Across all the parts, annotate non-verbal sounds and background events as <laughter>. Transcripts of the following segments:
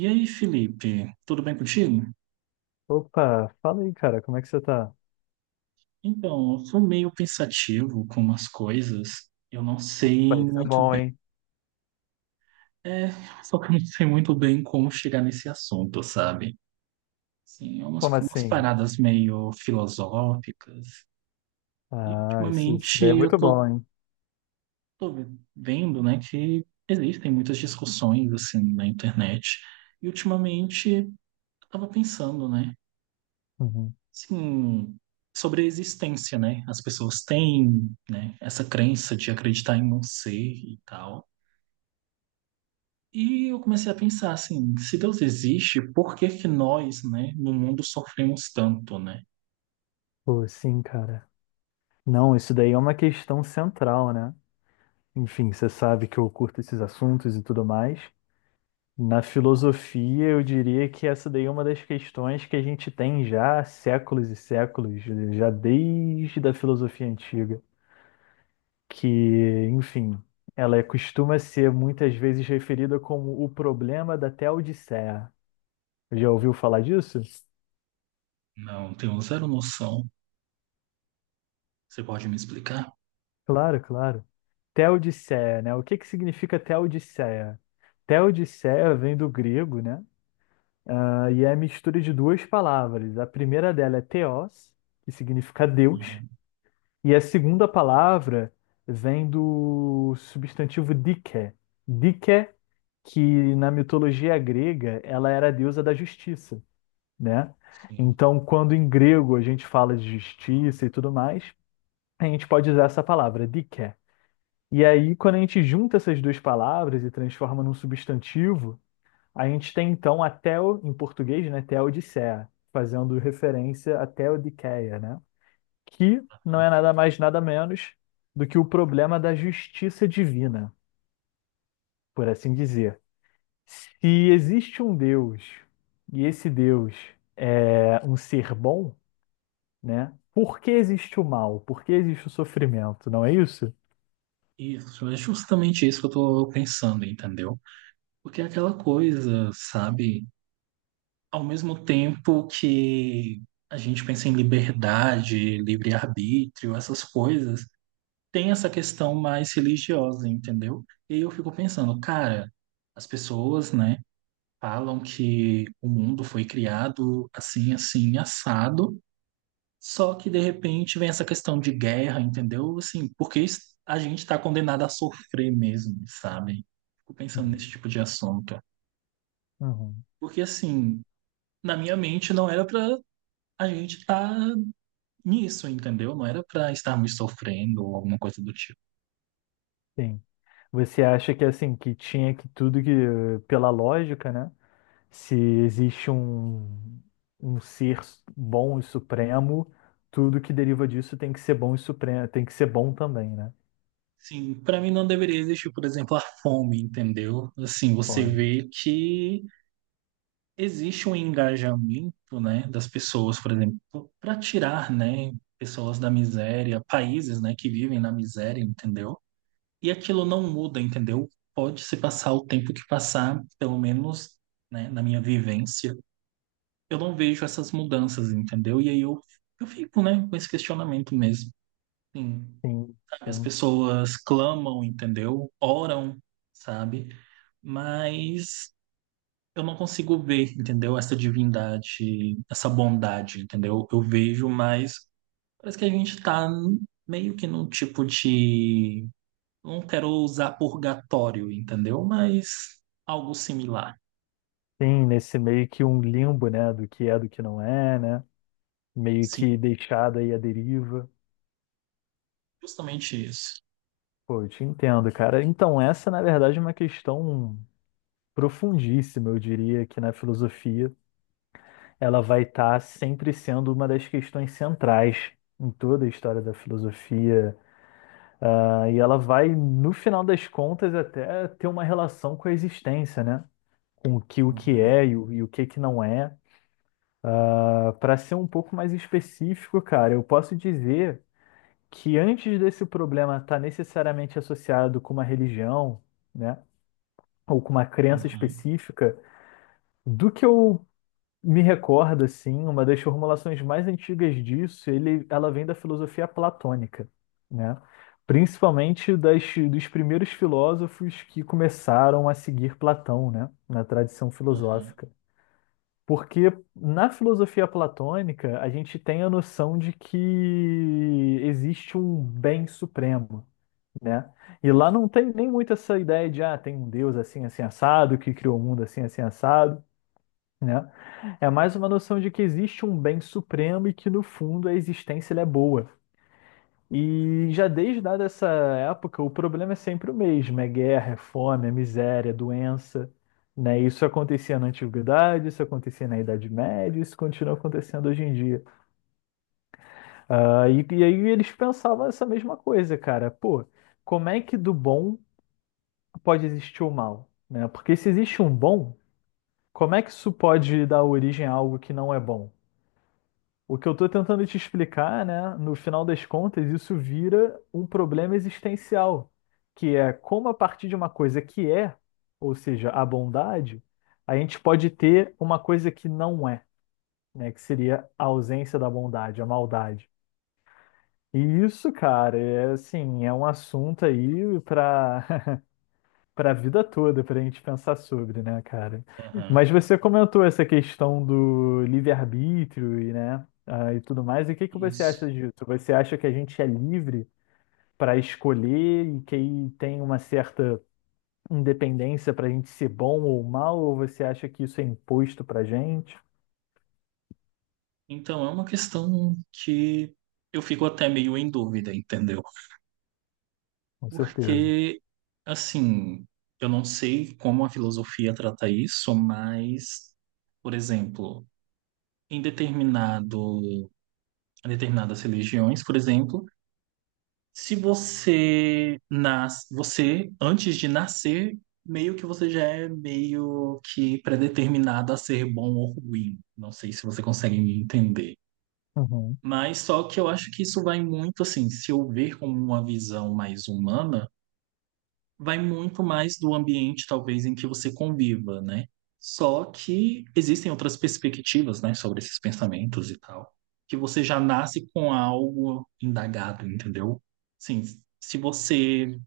E aí, Felipe, tudo bem contigo? Opa, fala aí, cara, como é que você tá? Então, eu fui meio pensativo com umas coisas. Eu não Pô, sei isso é muito bom, bem. hein? É, <laughs> só que eu não sei muito bem como chegar nesse assunto, sabe? Sim, umas, Como umas assim? paradas meio filosóficas. E Ah, isso ultimamente daí é eu muito bom, tô, hein? tô vendo, né, que existem muitas discussões assim na internet. E ultimamente eu tava pensando, né? Uhum. Sim, sobre a existência, né? As pessoas têm, né, essa crença de acreditar em um ser e tal. E eu comecei a pensar assim, se Deus existe, por que que nós, né, no mundo sofremos tanto, né? Pô, sim, cara. Não, isso daí é uma questão central, né? Enfim, você sabe que eu curto esses assuntos e tudo mais. Na filosofia, eu diria que essa daí é uma das questões que a gente tem já há séculos e séculos, já desde a filosofia antiga, que, enfim, costuma ser muitas vezes referida como o problema da Teodiceia. Já ouviu falar disso? Não, tenho zero noção. Você pode me explicar? Claro, claro. Teodiceia, né? O que que significa Teodiceia? Teodiceia vem do grego, né? Ah, e é a mistura de duas palavras. A primeira dela é theos, que significa Deus, Uhum, e a segunda palavra vem do substantivo dike. Dike, que na mitologia grega, ela era a deusa da justiça, né? sim. Então, quando em grego a gente fala de justiça e tudo mais, a gente pode usar essa palavra, dike. E aí, quando a gente junta essas duas palavras e transforma num substantivo, a gente tem então a Theo, em português, né, Theodiceia, fazendo referência à Theodiceia, né? Que não Uhum. é nada mais, nada menos do que o problema da justiça divina, por assim dizer. Se existe um Deus e esse Deus é um ser bom, né? Por que existe o mal? Por que existe o sofrimento? Não é isso? Isso, é justamente isso que eu tô pensando, entendeu? Porque é aquela coisa, sabe? Ao mesmo tempo que a gente pensa em liberdade, livre-arbítrio, essas coisas, tem essa questão mais religiosa, entendeu? E eu fico pensando, cara, as pessoas, né, falam que o mundo foi criado assim, assim, assado, só que de repente vem essa questão de guerra, entendeu? Assim, porque a gente está condenado a sofrer mesmo, sabe? Fico pensando Uhum. nesse tipo de assunto. Uhum. Porque assim, na minha mente não era para a gente estar nisso, entendeu? Não era para estarmos sofrendo ou alguma coisa do tipo. Sim. Você acha que assim, que tinha que tudo que, pela lógica, né? Se existe um ser bom e supremo, tudo que deriva disso tem que ser bom e supremo, tem que ser bom também, né? Sim, para mim não deveria existir, por exemplo, a fome, entendeu? Assim, você Bom. vê que existe um engajamento, né, das pessoas, por exemplo, para tirar, né, pessoas da miséria, países, né, que vivem na miséria, entendeu? E aquilo não muda, entendeu? Pode se passar o tempo que passar, pelo menos, né, na minha vivência, eu não vejo essas mudanças, entendeu? E aí eu fico, né, com esse questionamento mesmo. Sim. Sim, As sim. pessoas clamam, entendeu? Oram, sabe? Mas eu não consigo ver, entendeu? Essa divindade, essa bondade, entendeu? Eu vejo, mas parece que a gente tá meio que num tipo de. Não quero usar purgatório, entendeu? Mas algo similar. Sim, nesse meio que um limbo, né? Do que é, do que não é, né? Meio Sim, que deixado aí à deriva. justamente isso. Pô, eu te entendo, cara. Então, essa, na verdade, é uma questão profundíssima, eu diria. Aqui na filosofia ela vai estar sempre sendo uma das questões centrais em toda a história da filosofia, ah, e ela vai, no final das contas, até ter uma relação com a existência, né? Com o que Aham, é e o que que não é. Para ser um pouco mais específico, cara, eu posso dizer que antes desse problema estar necessariamente associado com uma religião, né? Ou com uma crença aham, específica, do que eu me recorda, sim, uma das formulações mais antigas disso, ela vem da filosofia platônica, né? Principalmente dos primeiros filósofos que começaram a seguir Platão, né? Na tradição aham, filosófica. Porque na filosofia platônica, a gente tem a noção de que existe um bem supremo, né? E lá não tem nem muito essa ideia de, ah, tem um Deus assim, assim, assado, que criou o mundo assim, assim, assado, né? É mais uma noção de que existe um bem supremo e que no fundo a existência ela é boa. E já desde dada essa época, o problema é sempre o mesmo: é guerra, é fome, é miséria, é doença, né? Isso acontecia na antiguidade, isso acontecia na Idade Média, isso continua acontecendo hoje em dia. E aí eles pensavam essa mesma coisa, cara. Pô, como é que do bom pode existir o mal, né? Porque se existe um bom, como é que isso pode dar origem a algo que não é bom? O que eu estou tentando te explicar, né? No final das contas, isso vira um problema existencial, que é como a partir de uma coisa que é, ou seja, a bondade, a gente pode ter uma coisa que não é, né? Que seria a ausência da bondade, a maldade. E isso, cara, é assim, é um assunto aí para a vida toda, para a gente pensar sobre, né, cara? aham. Mas você comentou essa questão do livre-arbítrio e tudo mais. E o que que você Isso. acha disso? Você acha que a gente é livre para escolher e que aí tem uma certa independência para a gente ser bom ou mal? Ou você acha que isso é imposto para a gente? Então é uma questão que eu fico até meio em dúvida, entendeu? Com certeza. Porque, assim, eu não sei como a filosofia trata isso, mas, por exemplo, em determinado, em determinadas religiões, por exemplo, se você nasce, você, antes de nascer, meio que você já é meio que predeterminado a ser bom ou ruim. Não sei se você consegue me entender. Uhum. Mas só que eu acho que isso vai muito assim, se eu ver como uma visão mais humana. Vai muito mais do ambiente, talvez, em que você conviva, né? Só que existem outras perspectivas, né, sobre esses pensamentos e tal, que você já nasce com algo indagado, entendeu? Sim, se você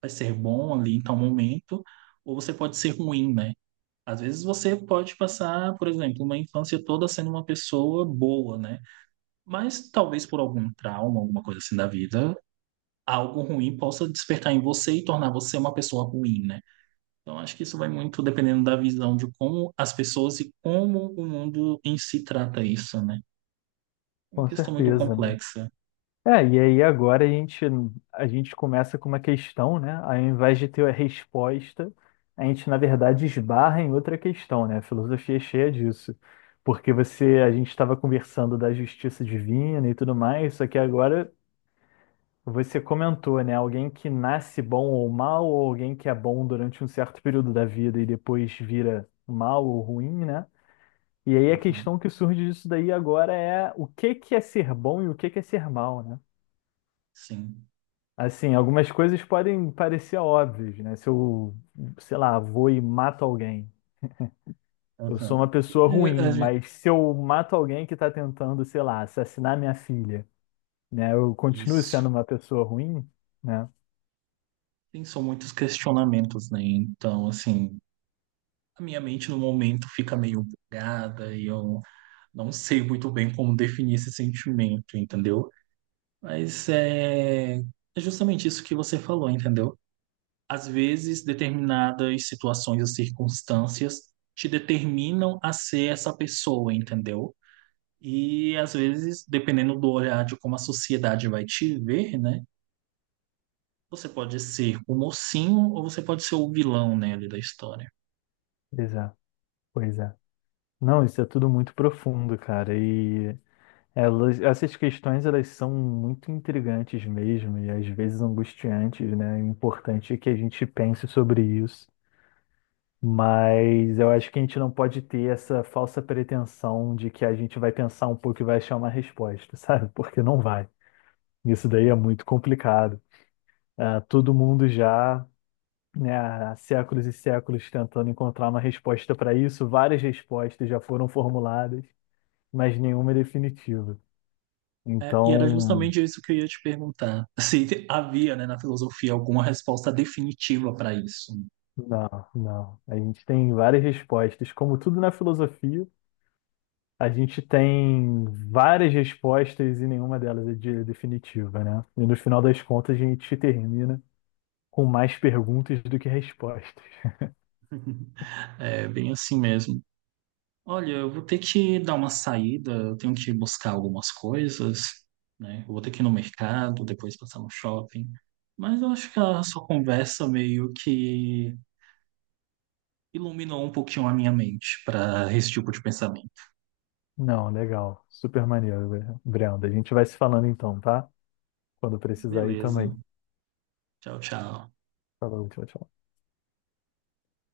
vai ser bom ali em tal momento, ou você pode ser ruim, né? Às vezes você pode passar, por exemplo, uma infância toda sendo uma pessoa boa, né? Mas talvez por algum trauma, alguma coisa assim da vida, algo ruim possa despertar em você e tornar você uma pessoa ruim, né? Então, acho que isso vai muito dependendo da visão de como as pessoas e como o mundo em si trata isso, né? É uma Com questão muito certeza, né? complexa. É, e aí agora a gente começa com uma questão, né? Ao invés de ter a resposta, a gente, na verdade, esbarra em outra questão, né? A filosofia é cheia disso. Porque a gente estava conversando da justiça divina e tudo mais, só que agora você comentou, né? Alguém que nasce bom ou mal, ou alguém que é bom durante um certo período da vida e depois vira mal ou ruim, né? E aí a Aham, questão que surge disso daí agora é o que que é ser bom e o que que é ser mal, né? sim. Assim, algumas coisas podem parecer óbvias, né? Se eu, sei lá, vou e mato alguém, eu sou Aham. uma pessoa ruim, mas se eu mato alguém que está tentando, sei lá, assassinar minha filha, né? Eu continuo Isso. sendo uma pessoa ruim, né? Tem são muitos questionamentos, né? Então, assim, a minha mente no momento fica meio bugada e eu não sei muito bem como definir esse sentimento, entendeu? Mas é justamente isso que você falou, entendeu? Às vezes, determinadas situações ou circunstâncias te determinam a ser essa pessoa, entendeu? E às vezes, dependendo do olhar de como a sociedade vai te ver, né? Você pode ser o mocinho ou você pode ser o vilão, né, ali da história. Pois é, pois é. Não, isso é tudo muito profundo, cara. E essas questões, elas são muito intrigantes mesmo, e às vezes angustiantes, né? O importante é que a gente pense sobre isso. Mas eu acho que a gente não pode ter essa falsa pretensão de que a gente vai pensar um pouco e vai achar uma resposta, <laughs> sabe? Porque não vai. Isso daí é muito complicado. Todo mundo já, né, há séculos e séculos tentando encontrar uma resposta para isso, várias respostas já foram formuladas, mas nenhuma é definitiva. É, e era Então, justamente isso que eu ia te perguntar. <laughs> Se havia, né, na filosofia alguma resposta definitiva para isso. não, não. A gente tem várias respostas, como tudo na filosofia. A gente tem várias respostas e nenhuma delas é definitiva, né? E no final das contas a gente termina com mais perguntas do que respostas. É bem assim mesmo. Olha, eu vou ter que dar uma saída, eu tenho que buscar algumas coisas, né? Eu vou ter que ir no mercado, depois passar no shopping. Mas eu acho que a sua conversa meio que iluminou um pouquinho a minha mente para esse tipo de pensamento. Não, legal. Super maneiro, Brenda. A gente vai se falando então, tá? Quando precisar aí Beleza. também. Tchau, tchau. Falou, tchau, tchau.